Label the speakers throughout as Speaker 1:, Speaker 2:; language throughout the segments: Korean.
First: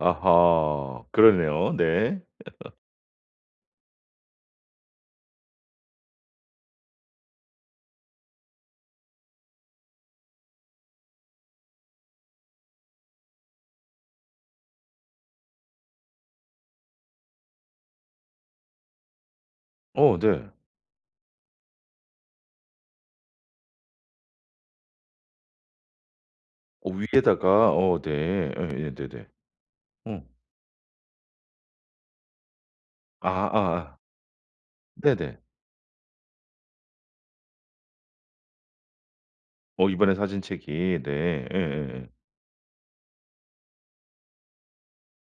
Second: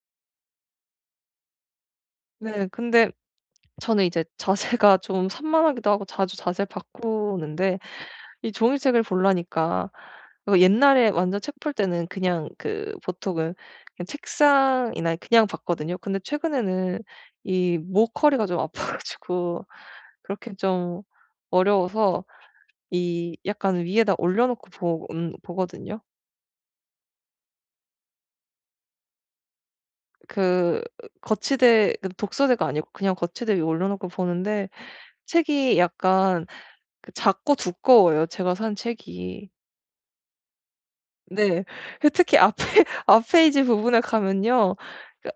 Speaker 1: 아하 그러네요. 네.
Speaker 2: 네. 근데 저는 이제 자세가 좀 산만하기도 하고 자주 자세 바꾸는데 이 종이책을 보려니까 어 옛날에 완전 책 볼 때는 그냥 그 보통은 그 책상이나 그냥 봤거든요. 근데 최근에는 이 목 허리가 좀 아파 가지고
Speaker 1: 어 네.
Speaker 2: 그렇겐 좀 어려워서 이 약간 위에다 올려놓고 보 음 보거든요.
Speaker 1: 어 위에다가. 어 네. 에예네네. 어.
Speaker 2: 그 거치대 그 독서대가 아니고 그냥
Speaker 1: 아
Speaker 2: 거치대 위에
Speaker 1: 아.
Speaker 2: 올려놓고 보는데
Speaker 1: 네네.
Speaker 2: 책이 약간 그 작고 두꺼워요 제가 산 책이.
Speaker 1: 어 이번에 사신 책이 네.
Speaker 2: 네.
Speaker 1: 예예예.
Speaker 2: 예 특히 앞에 앞 페이지 부분에 가면요.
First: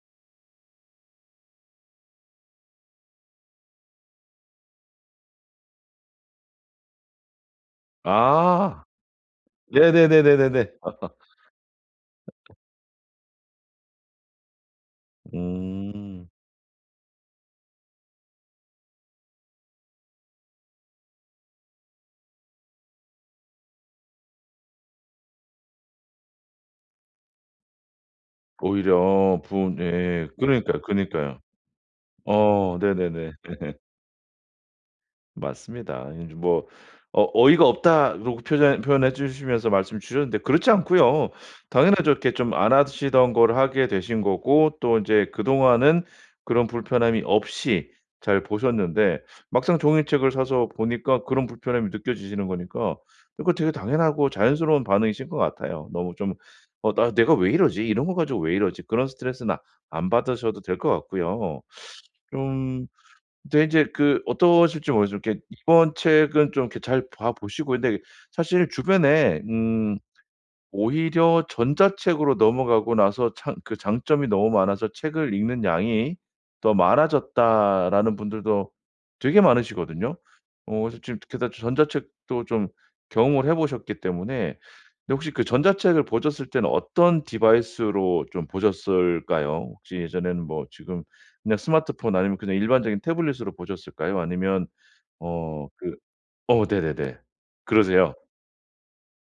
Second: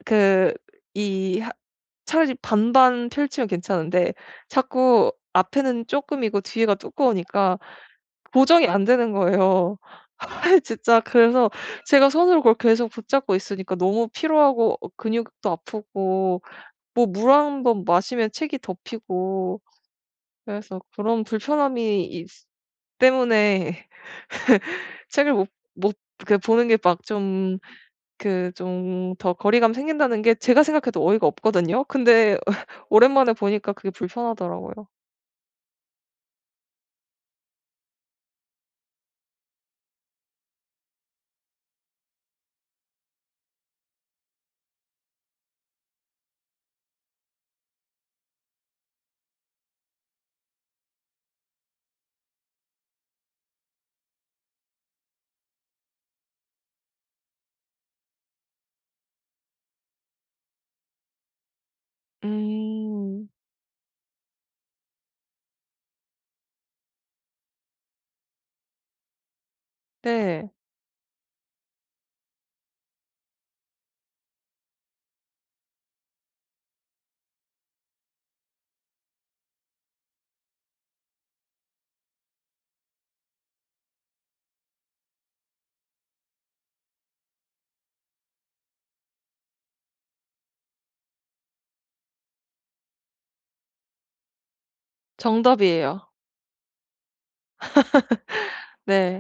Speaker 2: 그 이 하 차라리 반반 펼치면 괜찮은데 자꾸 앞에는 쪼끔이고 뒤에가 두꺼우니까 고정이
Speaker 1: 아.
Speaker 2: 안 되는 거예요.
Speaker 1: 네네네네네네.
Speaker 2: 아이 진짜 그래서 제가 손으로 그걸 계속 붙잡고 있으니까 너무 피로하고 어 근육도
Speaker 1: 음.
Speaker 2: 아프고 뭐 물 1 번 마시면 책이 덮이고 그래서 그런 불편함이 있스 때문에 책을 못 못 그 보는 게 막 좀 그 좀 더
Speaker 1: 오히려 부
Speaker 2: 거리감이 생긴다는
Speaker 1: 네
Speaker 2: 게 제가
Speaker 1: 그러니까요.
Speaker 2: 생각해도 어이가
Speaker 1: 그러니까요.
Speaker 2: 없거든요. 근데
Speaker 1: 어 네네네.
Speaker 2: 오랜만에 보니까 그게 불편하더라고요.
Speaker 1: 맞습니다. 이제 뭐 어 어이가 없다라고 표현 표현해주시면서 말씀 주셨는데 그렇지 않고요. 당연하죠. 이렇게 좀 안 하시던 걸 하게 되신 거고 또 이제 그동안은 그런 불편함이 없이 잘 보셨는데 막상 종이책을 사서 보니까 그런 불편함이 느껴지시는 거니까 그거 되게 당연하고 자연스러운 반응이신 것 같아요. 너무 좀 '어 나 내가 왜 이러지? 이런 거 가지고 왜 이러지?' 그런 스트레스는 안 받으셔도 될 것 같고요. 좀
Speaker 2: 음.
Speaker 1: 근데 이제 그 어떠실지 모르지만 이렇게 이번 책은 좀 이렇게 잘 봐 보시고 근데 사실 주변에 음
Speaker 2: 네.
Speaker 1: 오히려 "전자책으로 넘어가고 나서 창 그 장점이 너무 많아서 책을 읽는 양이 더 많아졌다."라는 분들도 되게 많으시거든요. 어 그래서 게다 지금 전자책도 좀 경험을 해 보셨기 때문에 근데 혹시 그 전자책을 보셨을 때는 어떤 디바이스로 좀 보셨을까요? 혹시 예전에는 뭐 지금 그냥 스마트폰 아니면 그냥 일반적인 태블릿으로 보셨을까요 아니면 어 그
Speaker 2: 정답이에요.
Speaker 1: 어 네네네. 그러세요.
Speaker 2: 네.